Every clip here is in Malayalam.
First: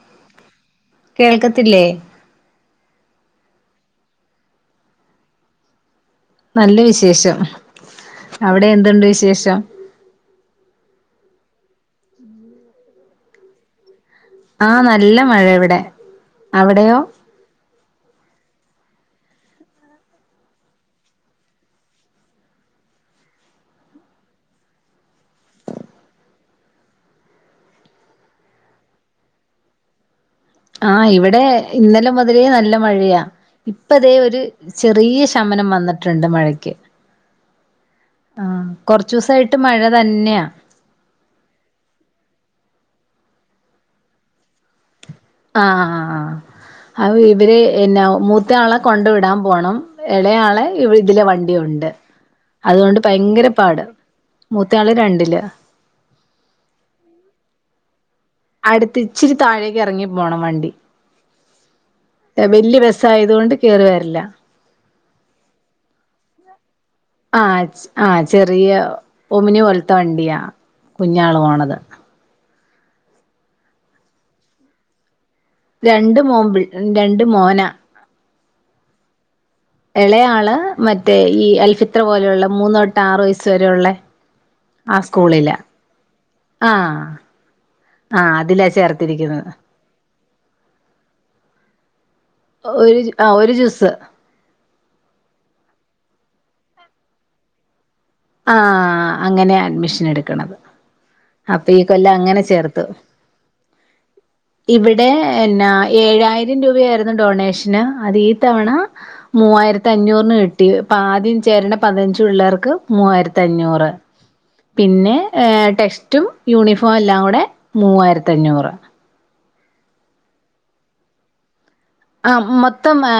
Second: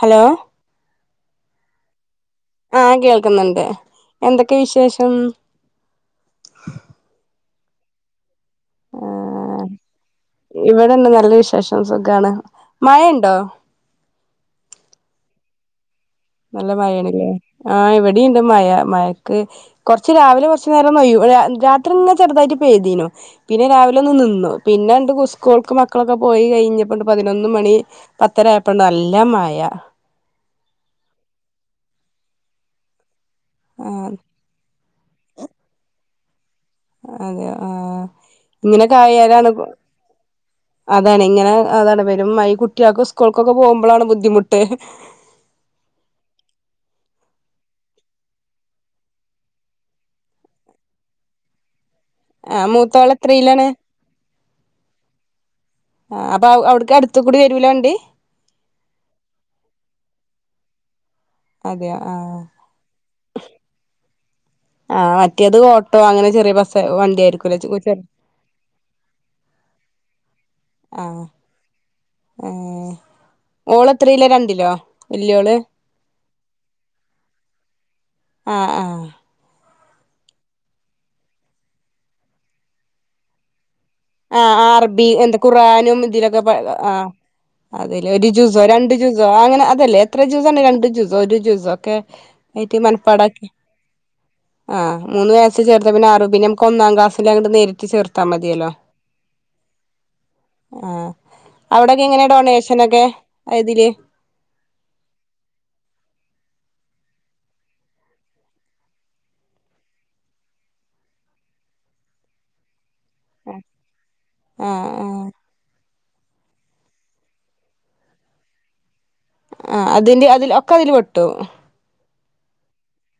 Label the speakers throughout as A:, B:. A: ഹലോ
B: കേൾക്കത്തില്ലേ
A: ആഹ് കേൾക്കുന്നുണ്ട് എന്തൊക്കെ വിശേഷം
B: നല്ല വിശേഷം അവിടെ എന്തുണ്ട് വിശേഷം
A: ആഹ് ശേഷം സുഖാണ് മഴ ഇണ്ടോ
B: ആഹ് നല്ല മഴ ഇവിടെ
A: നല്ല
B: അവിടെയോ
A: മഴേണ്ല്ലേ ആഹ് ഇവടീ ണ്ട് മഴ മഴ ക്ക് കുറച്ച് രാവിലെ കുറച്ചു നേരം പെയ്യും രാത്രി ഇങ്ങനെ ചെറുതായിട്ട് പെയ്തീനു പിന്നെ രാവിലെ ഒന്ന് നിന്നു പിന്നെ സ്കൂൾക്ക് മക്കളൊക്കെ പോയി കഴിഞ്ഞപ്പണ്ട് പതിനൊന്ന് മണി പത്തര ആയപ്പണ്ട് നല്ല മയ
B: ആഹ് ഇവിടെ ഇന്നലെ മുതലേ നല്ല മഴയാ ഇപ്പൊ
A: ആഹ്
B: ദേ ഒര് ചെറിയ ശമനം വന്നിട്ടുണ്ട് മഴയ്
A: അതെ യൊ ആ ഇങ്ങനെക്കെ ആയാലാണ്
B: കൊറച്ചൂസായിട്ട് മഴ തന്നെയാ
A: അതാണ് ഇങ്ങനെ അതാണ് പെരും മഴ ഈ കുട്ടിയോക്ക് സ്കൂൾക്കൊക്കെ പോകുമ്പളാണ് ബുദ്ധിമുട്ട്
B: ആ അ ഇവര് എന്നാ മൂത്ത ആളെ കൊണ്ട് വിടാൻ പോണം ഇളയാളെ ഇതിലെ വണ്ടി ഉണ്ട്
A: ഏ മൂത്തോള് എത്രീലാണ്
B: മൂത്തയാള് രണ്ടില്
A: ആഹ് അപ്പൊ അവിട്ക്ക് അടുത്ത് കൂടി വരൂലാ വണ്ടി
B: അടുത്ത് ഇച്ചിരി താഴേക്ക് എറങ്ങി പോണം വണ്ടി
A: അതെയോ ആ
B: വല്യ ബസായതുകൊണ്ട് കേറി വരില്ല
A: ആ മറ്റേത് ഓട്ടോ അങ്ങനെ ചെറിയ ബസ് വണ്ടി
B: ആ
A: ആയിരിക്കുംല്ലേ ചെറി
B: ആ ചെറിയ ഒമിനി പോലത്തെ വണ്ടിയാ കുഞ്ഞാള് പോണത്
A: ഉം ഓള് എത്രയില രണ്ടിലോ വല്യോള്
B: രണ്ട് മോമ്പിൾ രണ്ട് മോന
A: ആ ആ
B: ഇളയാള് മറ്റേ ഈ അൽഫിത്ര പോലെയുള്ള മൂന്നൊട്ട് ആറ് വയസ്സ് വരെയുള്ള
A: ആ
B: ആ
A: അറബി എന്താ
B: സ്കൂളിലാ
A: ഖുറആനും ഇതിലൊക്കെ ആ
B: ആഹ്
A: അതില് ഒരു
B: ആഹ്
A: ജൂസോ
B: അതിലാ
A: രണ്ട് ജൂസോ
B: ചേർത്തിരിക്കുന്നത്
A: അങ്ങനെ അതല്ലേ എത്ര ജൂസ് ആണ് രണ്ട് ജൂസോ ഒരു ജൂസോ ഒക്കെ അയ്റ്റ
B: ഒരു ആഹ്
A: മനപ്പാടാക്കി
B: ഒരു ജുസ്
A: ആ മൂന്ന് വയസ് ചേർത്ത പിന്നെ ആറ് പിന്നെ നമുക്ക് ഒന്നാം ക്‌ളാസില് അങ്ങട്ട് നേരിട്ട് ചേർ
B: ആ അങ്ങനെ അഡ്മിഷൻ എടുക്കണത്
A: ആഹ്
B: അപ്പൊ ഈ
A: അവിടൊക്കെ
B: കൊല്ലം
A: എങ്ങനെ
B: അങ്ങനെ ചേർത്തു
A: ഡൊണേഷനൊക്കെ ഇതില്
B: ഇവിടെ എന്നാ ഏഴ് ആയിരം രൂപയായിരുന്നു ഡൊണേഷന് അത് ഈ തവണ മൂവായിരത്തി അഞ്ഞൂറിന് കിട്ടി ആദ്യം ചേരണ പതിനഞ്ച് പിള്ളേർക്ക് മൂവായിരത്തി അഞ്ഞൂറ്
A: ആഹ്
B: പിന്നെ
A: ആഹ്
B: ടെസ് മറ്റും യൂണിഫോം എല്ലാം കൂടെ മൂവായിരത്തി അഞ്ഞൂറ്
A: ആ അതിന്റെ അതിൽ ഒക്കെ അതില് പെട്ടു
B: ആ മൊത്തം ആ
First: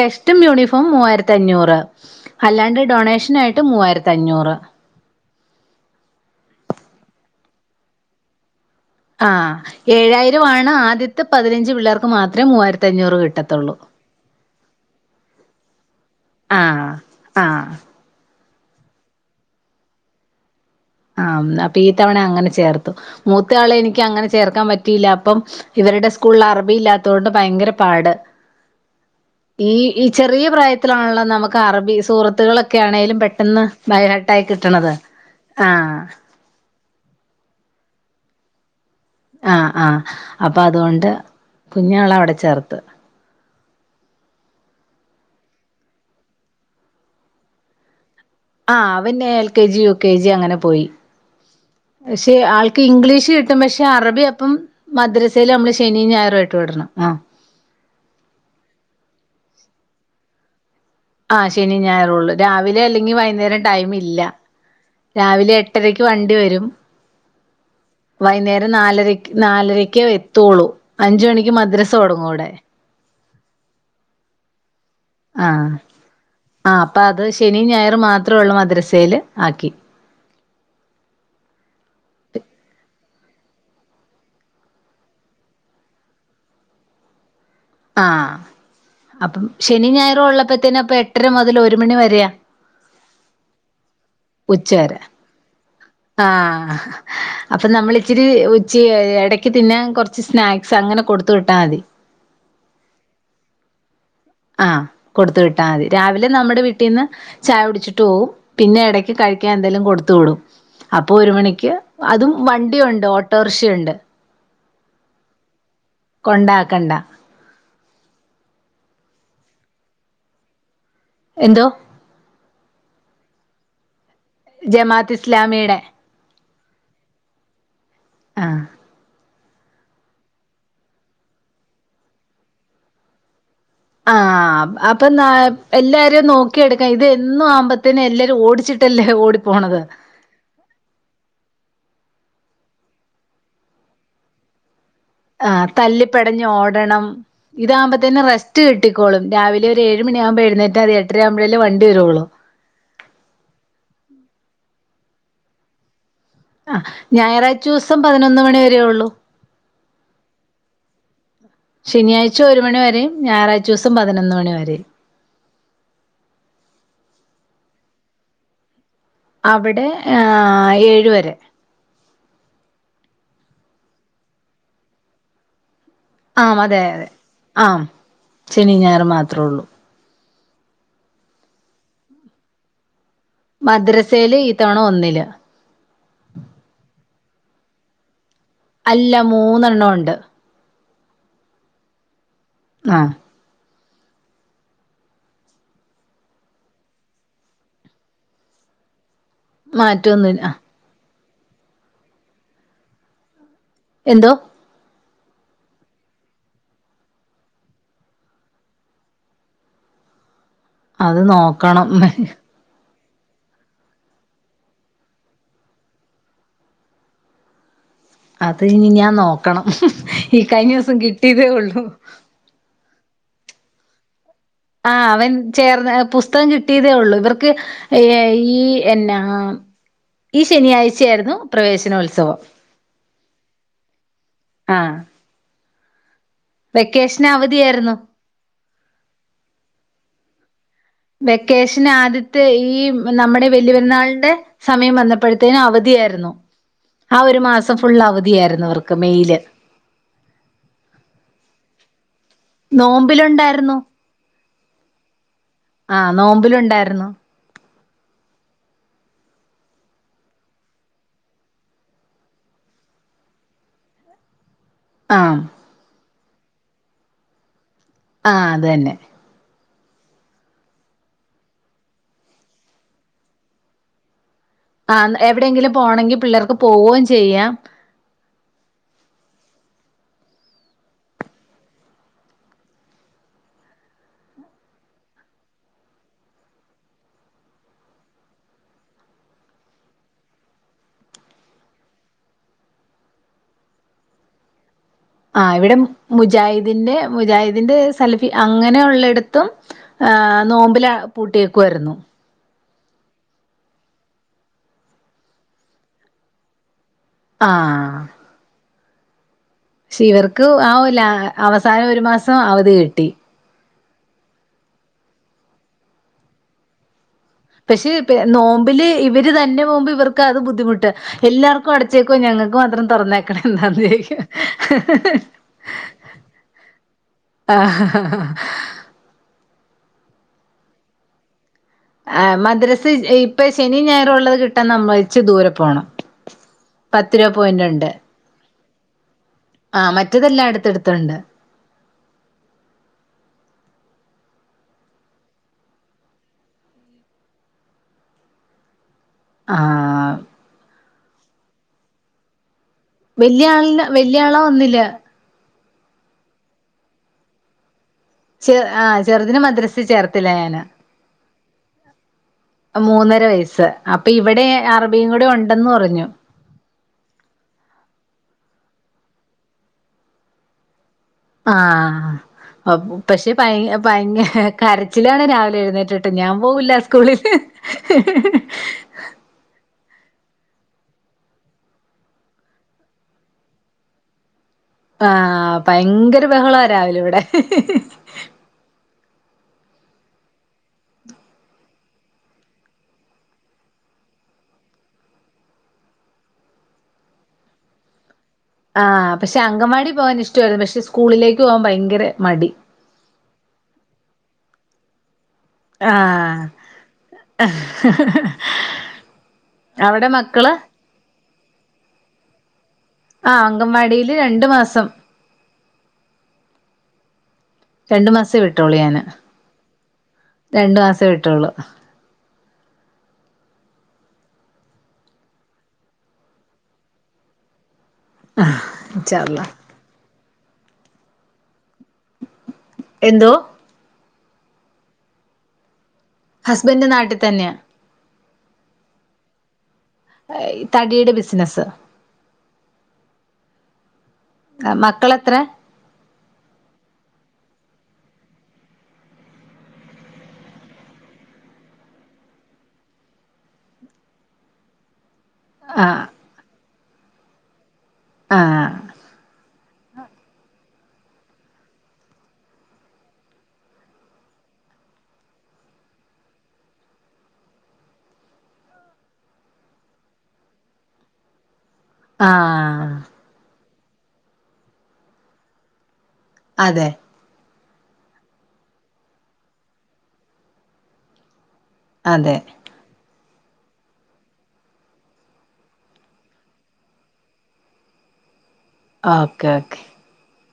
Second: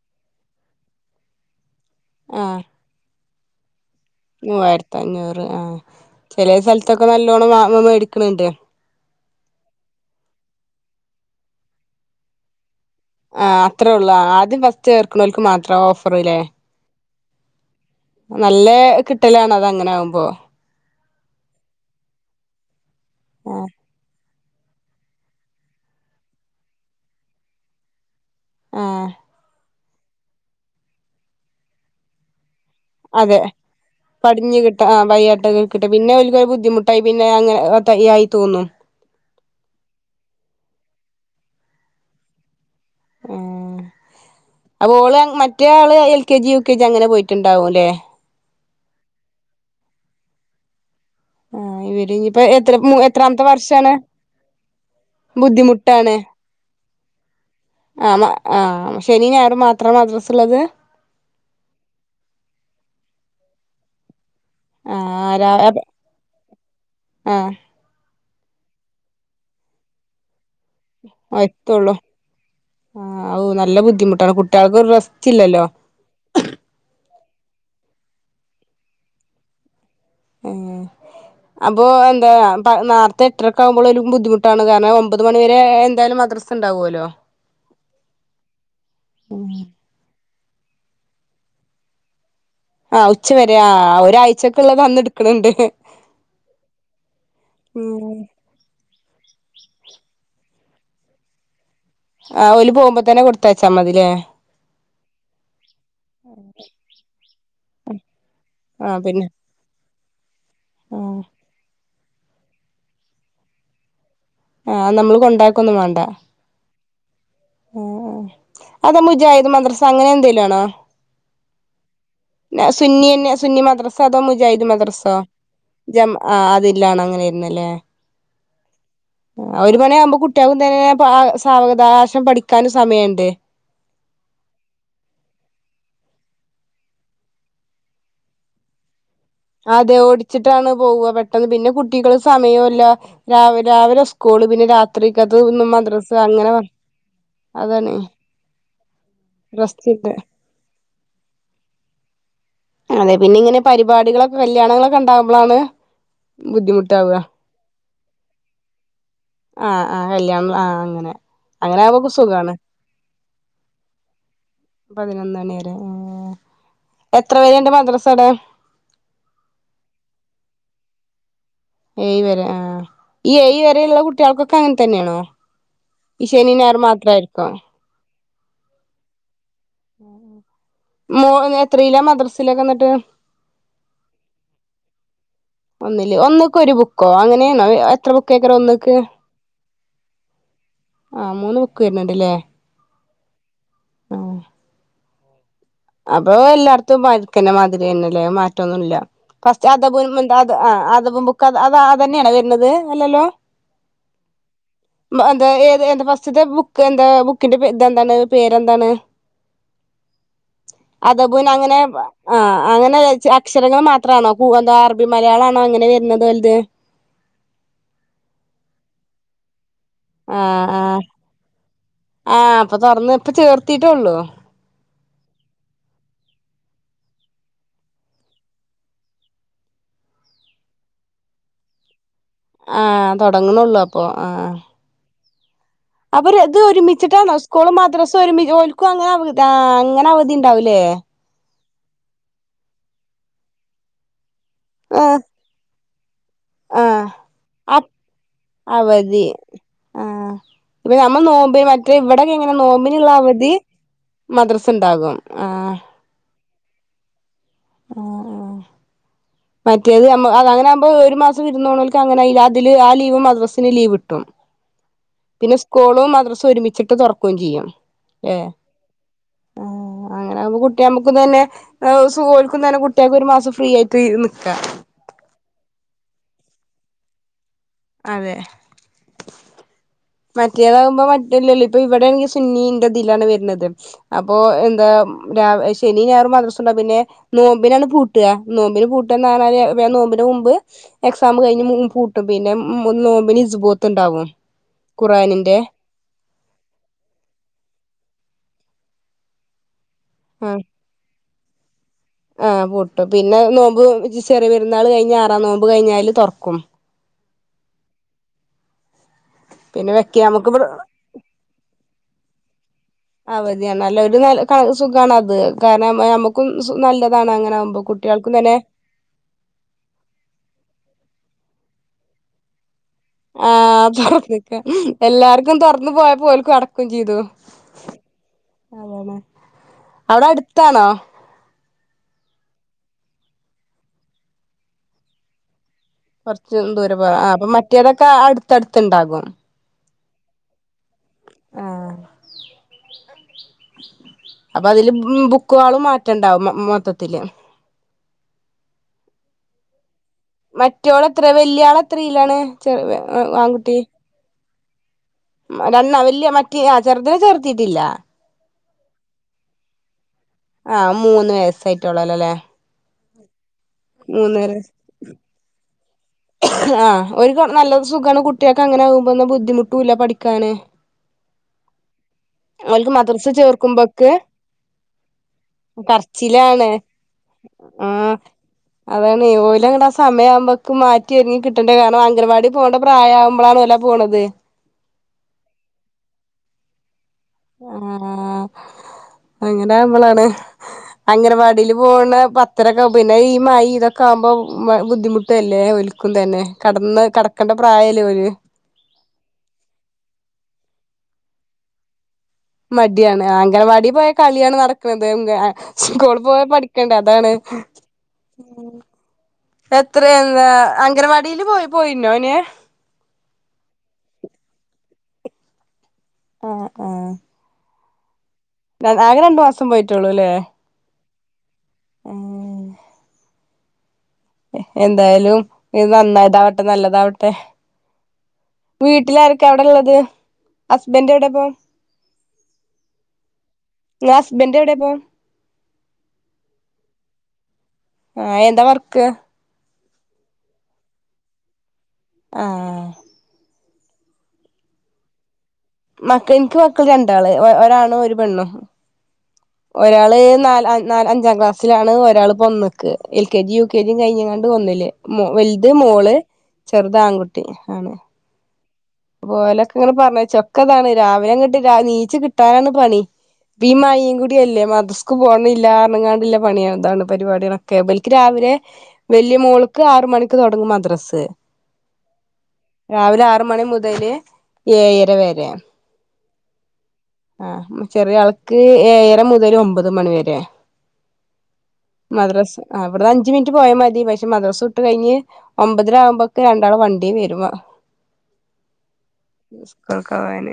B: ടെസ്റ്റും യൂണിഫോം മൂവായിരത്തി അഞ്ഞൂറ്
A: ആഹ്
B: അല്ലാണ്ട് ഡൊണേഷ് നായിട്ട് മൂവായിര
A: മൂവായിരത്തി അഞ്ഞൂറ് ആ ചെലേ സ്ഥലത്ത് ഇതൊക്കെ നല്ലോണം മേടിക്ക്ണ്ല്ലേ
B: ആ ഏഴായിരം ആണ് ആദ്യത്തെ പതിനഞ്ച് പിള്ളേർക്ക് മാത്രം മൂവായിര
A: ആ അത്രേ ഒള്ളു ആദ്യം ഫസ്റ്റ് ചേർക്കുന്നവർക്ക് മാത്രം ഓഫറ് ല്ലേ
B: ആ ആ
A: നല്ല കിട്ടലാണ് അത് അങ്ങനെ ആവുമ്പോ
B: ആ അപ്പൊ ഈ തവണ അങ്ങനെ ചേർത്ത് മൂത്ത
A: ആഹ്
B: ആളെ എനിക്ക് അങ്ങനെ ചേർക്കാൻ പറ്റിയില്ല അപ്പം ഇവരുടെ സ്കൂളിൽ അറബി ഇല്ലാത്തത് കൊണ്ട് ഭയങ്കര പാട്
A: ആ
B: ഈ ഈ ചെറിയ പ്രായത്തിലാണല്ല നമുക്ക് അറബി സുഹൃത്തുകളൊക്കെ ഒക്കെ ആണേലും
A: അതെ
B: പെട്ടെന്ന് ബൈഹേർട്ടായി
A: പടിഞ്ഞ് കിട്ട
B: കിട്ടണത്
A: ആഹ് വയ്യാട്ടൊക്കെ
B: ആഹ്
A: പിന്നെ ബു [inaudible] മുട്ടായി പിന്നെ അങ്ങനെ ആയി തോന്നു
B: ആ ആ അപ്പൊ അതുകൊണ്ട് കുഞ്ഞാളെ അവിടെ ചേർത്ത്
A: ഉ അപ്പൊ ഓള് മറ്റേയാള് L K G U K G അങ്ങനെ പോയിട്ടുണ്ടാവുംല്ലേ
B: ആ അവൻ പിന്നെ L K G U K G അങ്ങനെ പോയി
A: ആ ഇവര്
B: പക്ഷെ
A: ഇനിപ്പോ എത്ര
B: ആൾക്ക് ഇംഗ്ലീഷ്
A: എത്രാമത്തെ
B: കിട്ടും പക്ഷെ
A: വർഷാണ്
B: അറബി അപ്പം മദ്രസയിൽ നമ്മള് ശനിയും
A: ബുദ്ധിമുട്ടാണ്
B: ഞായറും ആയിട്ട് വിടണം ആഹ്
A: ആ ആ ശനി ഞയറ് മാത്രം മദ്രസ ഉള്ളത്
B: ആ ശനി ഞായറുള്ളു രാവിലെ അല്ലെങ്കിൽ വൈകുന്നേരം ടൈം ഇല്ല
A: ആഹ് രാ
B: രാവിലെ എട്ടരക്ക് വണ്ടി വരും
A: ആഹ്
B: വൈകുന്നേരം നാലരക്ക് നാലരക്കെ വരു എത്തൊളൂ അഞ്ചു മണിക്ക് മദ്രസ തുടങ്ങും അവിടെ
A: ആ ഓ നല്ല ബുദ്ധിമുട്ടാണ് കുട്ടികൾക്ക് ഒരു റെസ്റ്റ് ഒക്കെ
B: ആ ആ അപ്പൊ അത് ശനി ഞായർ മാത്രേ ഉള്ളോ മദ്രസയില് ആക്കി
A: ആ അപ്പൊ എന്താ നോരത്തെ എട്ടരക്കെ ആകുമ്പോൾ ഒരു ബുദ്ധിമുട്ടാണ് കാരണം ഒമ്പത് മണിവരെ എന്തായാലും മദ്രസ് ഉണ്ടാാവുമല്ലോ
B: ആ അപ്പം ശനി ഞായറും ഉള്ളപ്പ ത്തിപ്പ എട്ടര മുതൽ ഒരു മണി വരെയ
A: ആഹ് ഉച്ച വരെ ആ ഒരാഴ്ചക്കുള്ളത് അന്ന് എടുക്കിണിണ്ട്
B: ആഹ അപ്പൊ നമ്മൾ
A: ഉം
B: ഇച്ചിരി ഉച്ചി ഇടയ്ക്ക് പിന്നെ കുറച്ച് സ്നാക്സ് അങ്ങനെ കൊടുത്ത് വിട്ടാൽ മതി
A: ആ ഓല് പോകുമ്പോ തന്നെ കൊടുത്തയച്ചാൽ മതിലേ
B: ആ കൊടുത്ത വിട്ടാൽ മതി രാവിലെ നമ്മുടെ വീട്ടിൽന്ന് ചായ കുടിച്ചിട്ട് പോകും പിന്നെ ഇടക്ക് കഴിക്കാൻ എന്തേങ്കലും കൊടുത്ത തുടും [inaudible] അപ്പൊ
A: ആഹ്
B: ഒരു മണിക്ക് അതും വണ്ടിയുണ്ട് ഓട്ടോറിക്ഷയുണ്ട്
A: ആ നമ്മള് കൊണ്ടാക്ക വേണ്ട
B: കൊണ്ടാക്കണ്ട
A: അതെ മുജായിദ് ഈ മദ്റസ അങ്ങനെ എന്തേലും ആണോ
B: എന്തോ
A: ന സുന്നി എന്ന സുന്നി മദ്രസ സദാ മുജാഹിദ് മദ്രസോ
B: ജമാഅത്ത് ഇസ്ലാമിയുടെ
A: ജമ ആ അതില്ലാണ് അങ്ങനൊയിരുന്നല്ലേ
B: ആ
A: ഒരു മണിയാകുമ്പോ കുട്ടികളും തന്നെ സാവകാശം പഠിക്കാനും സമയുണ്ട്
B: ആഹ അപ്പൊന്നാ എല്ലാരും നോക്കിയെടുക്കാം ഇത് എന്നും ആവുമ്പോത്തേനും എല്ലാരും ഓടിച്ചിട്ടല്ലേ ഓടിപ്പോണത്
A: അതെ ഓടിച്ചിട്ടാണ് പോവ പെട്ടെന്ന് പിന്നെ കു- കുട്ടികൾ സമയോല്യാ രാവി രാവിലെ സ്കൂള് പിന്നെ രാത്രിക്കത്
B: ആ
A: മദ്രസ
B: തല്ലിപ്പടഞ്ഞു
A: അങ്ങനെ
B: ഓടണം
A: അതാണ്
B: ഇതാവുമ്പോ തന്നെ റസ്റ്റ് കിട്ടിക്കോളും രാവിലെ ഒരു
A: റസ്റ്റ്
B: ഏഴ്
A: ഇല്ല
B: മണിയാകുമ്പോ എഴുന്നേറ്റാൽ മതി എട്ടര ആവുമ്പോഴേല്ലേ വണ്ടി വരളൂ
A: അതെ പിന്നെ ഇങ്ങനെ പരിപാടികളൊക്കെ കല്യാ കല്യാണങ്ങളൊക്കെ ഇണ്ടാകുമ്പോളാണ്
B: ആ ഞായറാഴ്ചു ദിവസം പതിനൊന്ന് മണിവരേ ഒള്ളൂ
A: ആഹ ആഹ കല്യാണം ആഹ് അങ്ങനെ അങ്ങനെ ആകുമ്പോൾ
B: ശനിയാഴ്ച
A: സുഖാണ്
B: ഒരു മണി വരെയും ഞായറാഴ്ച ദിവസം പതിനൊന്ന് മണി വരെയും
A: പതിനൊന്ന് മണി വരെ ആ എത്ര വരെയുണ്ട് മദ്രാസ അവിടെ
B: അവിടെ ആ ഏഴ് വരെ
A: ഏഴ് വരെ ആ ഈ ഏഴ് വരയുള്ള കുട്ടികൾക്കൊക്കെ അങ്ങൻ തന്നെണോ ഇ ശനി ഞായറും മാത്രം ആയിരിക്കൊ
B: ശനിയും ഞായറും മാത്രള്ളൂ
A: മോന് എത്രീലാണ് മദ്രസിലൊക്കെന്നട്ട്
B: മദ്റസയില് ഈത്തവണ ഒന്നില്
A: കോ അങ്ങനേണോ എത്ര ബുക്ക്‌
B: അല്ല മൂന്നെണ്ണം ഒണ്ട്
A: ആഹ മൂന്ന് ബുക്ക് വരുന്നുണ്ട്ല്ലേ
B: ആഹ്
A: ആഹ് അപ്പൊ എല്ലാർത്തും പയെക്ക്‌ മാതിരി തന്നെല്ലേ മാറ്റൊന്നുല്ല ഫസ്റ്റ് അധബുൻ മ് എന്താ
B: മാറ്റൊന്നുല്ല ആഹ്
A: ആഅ അധബുൻ ബുക്ക്‌ ക്കഅത അതന്നേണോ വര്ന്നത് അല്ലല്ലോ
B: എന്തോ
A: മ്എന്താ ഏത് എന്താ ഫസ്റ്റ്ത്തെ ബുക്ക് എന്താ ബുക്കിന്റെ ഇതെന്താണ് പേരെന്താണ്
B: അത്
A: അധബുൻ അങ്ങനെ
B: നോക്കണം
A: ആ അങ്ങനെ അക്ഷരങ്ങൾ മാത്രാണോ കൂഅറബി മലയാളാണോ എങ്ങനെ വരുന്നത് ഓൽത്
B: അത് ഇനി ഞാൻ നോക്കണം ഈ
A: ആ
B: കഴിഞ്ഞ
A: ആ
B: വസം കിട്ടിയതേ ഉള്ളൂ
A: ആ അപ്പൊ തുറന്ന് ഇപ്പ ചേർത്തിട്ടൊ ഒള്ളോ
B: ആ അവൻ ചേർന്ന് പുസ്തകം കിട്ടിയതേ ഉള്ളൂ ഇവർക്ക് ഈ എന്നാ ഈ ശനിയാഴ്ചയായിരുന്നു പ്രവേശനോത്സവ
A: ആഹ് തൊടുങ്ങുന്നൊള്ളൂ അപ്പൊ ആഹ
B: ആഹ്
A: അപ്പം ഇത്
B: വെക്കേഷന്
A: ഒരുമിച്ചിട്ടാണോ സ്കൂളും
B: അവധിയായിരുന്നു
A: മദ്റസും ഒരുമിച്ച് ഓൽ ൽക്കും അങ്ങനെ അവ് താ അങ്ങനെ അവധി ഇണ്ടാവു ല്ലേ
B: വെക്കേഷന് ആദ്യത്തെ ഈ നമ്മുടെ വെല്ല്യ പെരുന്നാളിന്റെ സമയം ബന്നപ്പെഴ്ത്തേന് അവധിയായി രുന്നു
A: ആഹ് [unintelligible]
B: ഇവർക്ക്
A: അവധി
B: മെയില്
A: ആ [unintelligible] ന്നമ്മള് നോമ്പ്ന് മറ്റേ ഇവ്ടൊക്കെ എങ്ങനെ ന്നോമ്പ്ന്ള്ള അവധി മദർസ് ഇണ്ടാകും
B: ആ ന്നോമ്പിലുണ്ട് ണ്ടാര്ന്നു
A: ആഹ് ആഹ് മറ്റേത് അമ്മോ [unintelligible] അങ്ങനെ ആകുമ്പോ ഒരു മാസം വിര്ന്നോണോൽക്ക് അങ്ങനെ [unintelligible] അതില് ആ ലീവ് മദ്രസ് ല് ലീവ് കിട്ടും
B: ആഹ്
A: പിന്നെ സ്കോളും മദ്റസ് [unintelligible] ഒരുമിച്ചിട്ട് തൊറ്ക്കും ചെയ്യും
B: ആ അതന്നെ
A: ആ അങ്ങനാകുമ്പോ കുട്ടി അമ്മക്കും തന്നെ സു ഓൽക്കും തന്നെ കുട്ടിൾക്ക് ഒരു മാസം ഫ്രീ ആയിട്ട് ന്നിക്കാം
B: ആ എവിടെയെങ്കിലും പോണങ്കിൽ പിള്ളേർക്ക് പോവും ചെയ്യാം
A: അതെ മറ്റേതാകുമ്പോ മറ്റല്ല ല്ല ഇത് ഇവിടെണെങ്കി സുന്നിന്റെതിലാണ് വെര്ന്നത് അപ്പൊ എന്താ രാ ശനി ഞായറും മദ്രസ് ഇണ്ടാവും പിന്നെ നോമ്പിനാണ് പൂട്ട്അ നോമ്പിന് പൂട്ട്അ [unintelligible] നോമ്പിന് മുമ്പ് എക്സാമ് കഴിഞ്ഞ് പൂട്ടും പിന്നെ ന്നോമ്പിന് ഇസ്ബോത്ത് ഇണ്ടാവും
B: ആ ഇവിടെ മുജാഹിദിന്റെ മുജാഹിദിന്റെ സലഫി അങ്ങനെ ഉള്ളിടത്തും ആ ന്നോമ്പിലാ പൂട്ടി കരുന്നു
A: ആ പൂട്ടു പിന്നെ ന്നോമ്പ് ചെറിയ പെരുന്നാൾ കഴിഞ്ഞ് ആറാ ന്നോമ്പ് കഴിഞ്ഞാല് തൊർക്കും
B: ആ
A: പിന്നെ
B: ഷി
A: വെക്ക
B: വെർക്ക്
A: നമുക്ക് ഇവിടെ
B: അവൂല്ല അവസാനം വരു മാസം അവധി കിട്
A: അവര് ര്യം നല്ലോരു നാ കാ സുഖാണത് കാരണം അമുക്കും മ് സു നല്ലത്
B: പക്ഷെ പെ ന്നോമ്പില് ഇവര് തന്നെ പോവുമ്പ ഇവർക്ക് അത് ബുദ്ധിമുട്ടാ എല്ലാർക്ക് കൊട്ച്ചേക്കു ഞങ്ങൾക്ക് മത്രം
A: ആ തൊർന്ന്ക്ക എല്ലാർക്കും തൊർന്ന് പോയപ്പം ഓൽക്ക് അടക്കും ചെയ്തു അവ്ടെ അട്ത്താണോ
B: ആ മദ്രസ് ഇപ്പെ ശനി ഞായറും ഉള്ളത് കിട്ടാൻ നമ്മൾ ഇച്ച് ദൂര പോണം
A: കൊർച്ച് ദൂരെ പോ
B: പത്ത്
A: ആ
B: രൂപ
A: അപ്പൊ
B: പോയിന്റ് ഉണ്ട്
A: മറ്റേതൊക്കെ അട് തട്ത്ത്ണ്ടാകും
B: ആ മറ്റെതെല്ലാം അട്ത്തെട്ത്തുണ്ട്
A: ആ അപ്പ അതില് ബ് മ് ബുക്കുകളും മാറ്റണ്ടാവും മൊ മൊത്തത്തില്
B: ആ
A: മറ്റോൾ എത്രേ വെല്ല്യാള് എത്രേലാണ്
B: വെല്ല്യ ആളിൻ്റ വെല്ല്യാളാ ഒന്നിൽ ല്ല്യാ
A: മൂ രാന് വല്ല്യ മറ്റി ആ ചെർതിനെ ചേർത്തിട്ടില്ല
B: ചെ ആ ചെർതിനെ മദ്രസ് ചേർത്
A: ആ മൂന്ന് വയസായിട്ടോള്ളല്ലോല്ലേ
B: ണ്ട് വയസ് സ് അപ്പം ഇവിടെ അറബീ കൂടെ ഒണ്ടെന്ന് പറഞ്ഞു
A: ആ ഒര്ക്ക്‌ നല്ല സുഖാണ് കുട്ടികക്കങ്ങനെ ആകുമ്പോന്ന ബുദ്ധിമുട്ടുല്ല പഠിക്കാന്
B: ആ
A: ഓൽക്ക് മദ്രസ
B: പക്ഷെ ഭയ
A: ചേർക്കുമ്പോക്ക്
B: ഭയങ്ക കരച്ചിലാണ് രാവിലെ എഴുന്നേറ്റ്ട്ട് ഞാൻ
A: കരച്ചിലാണ്
B: പോവൂല്ല സ്കൂളില്
A: സമയ ആവുമ്പേക്കും മാ റ്റി എനി കിട്ടേണ്ടേ കാരണം അംഗൻവാടി പോവണ്ട പ്രായവുമ്പോളാണ് അല്ലെ പോണത്
B: ആ ഭയങ്കര ബഹള രാവിലെ ഇവിടെ
A: ആ അങ്ങനെ ആകുമ്പോളാണ് അംഗനവാടില് പോണെ പത്തരൊക്കെആവും പിന്നെ ഈ മയേം ഇതൊക്കെ ആകുമ്പോ ബുദ്ധിമുട്ടല്ലേ ഓൽക്കും തന്നെ കടന്ന് കടക്കേണ്ട പ്രായല്ലേ ഓല്
B: ആ പക്ഷെ അഗംവാടി പോവാൻ ഇഷ്ട്ടാരുന്നു പക്ഷെ സ്കൂളിലേക്ക് പോവാൻ ഭയങ്കെരെ
A: മടിയാണ് അ ഗനവാടി പോയ കളിയാണ് നടക്കുണത് സ്കൂള്
B: ആഹ്
A: പോയാ പഠിക്കണ്ടേ അതാണ് എത്ര
B: അവിടെ
A: എന്താ
B: മക്കള്
A: അങ്കനവാ ടില് പോയി പോയിന്നോന്
B: ആ അങ്കവാടില് രണ്ടു മാസം
A: ആ ആ
B: രണ്ടു മാസ
A: ആകെ രണ്ടു മാസം പോയിട്ടുള്ളുല്ലേ
B: റ്റകള്
A: ഏ എന്തായാലും നന്നായിട്ടാവട്ടെ നല്ലതാവട്ടെ
B: ഇൻഷാ അള്ളാ
A: വീട്ടിലാരൊക്കെ അവിടെള്ളത് ഹസ്ബെൻഡ് എവിടെപ്പോം
B: എന്തോ
A: ആ ഹസ്ബെന്റ് എവിടെയാപ്പോ
B: ഹസ്ബെൻഡ് നാട്ടിൽ തന്നെയാ
A: ആ എന്താ വർക്ക്
B: തടിയുടെ ബിസിനസ്
A: ആ
B: ആ മക്കളെത്ര
A: മക്ക നിക്ക് മക്കൾ രണ്ടാള് ഒരാണും ഒരു പെണ്ണും ഒരാള് നാല നാല അഞ്ചാം ക്ലാസ്സിലാണ് ഒരാള് പ്പ ഒന്ന്ക്ക് L K G U K ജിയും കഴിഞ്ങ്കാണ്ട് ഒന്നില് മോ വൽത്
B: ആഹ്
A: മോള് ചെറുതാങ്കുട്ടി ആണ്
B: ആ
A: ഓലൊക്കെ ഇങ്ങനെ പറഞ്ഞയച്ചോ ഒക്കെതാണ് രാവിലെ അങ്ങിട്ട് രാ നീച്ച് കിട്ടാനാണ് പണി വീ മയയും കൂടിയല്ലേ മദ്രസ്ക്ക് പോവുന്നില്ലപറഞ്ഞങ്ങാണ്ടുള്ള പണിയ അതാണ് പരിപാടികളൊക്കെ വല്ക്ക് രാവിലെ വലിയ മോളക്ക് ആറ് മണിക്ക് തൊടങ്ങും മദ്രസ്
B: ആഹ്
A: രാവിലെ ആറ് മണി മു മുല് ഏഴര വരെ
B: അതെ
A: ആഹ ചെറിയ ആൾക്ക് ഏയര മുതൽ ഒമ്പത് മണിവരെയാ
B: അതെ
A: മദ്രസ് അഞ് അഞ്ച് മിനിറ്റ് പോയാൽ മതി പക്ഷെ മദ്രസൊട്ട് കഴിഞ്ഞ് ഒമ്പതര ആകുമ്പക്കെ രണ്ടാള് വണ്ടി വരുവ
B: ഓക്കെ ഓക്കെ
A: ക്കൾക്കാവന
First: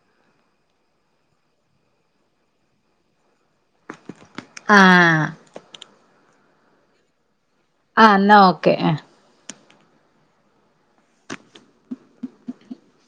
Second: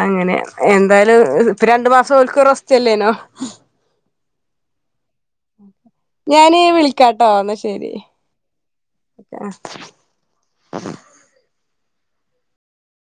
A: അങ്ങനെ എന്തായാലും ഇപ്പ രണ്ടു മാസം ൽിക്കറസ്റ്റല്ലേനോ
B: ആഹ
A: ഞൻീ വിളിക്കാട്ടോ ശരി
B: ആഹ
A: ആ
B: എന്നാ ഓക്കെ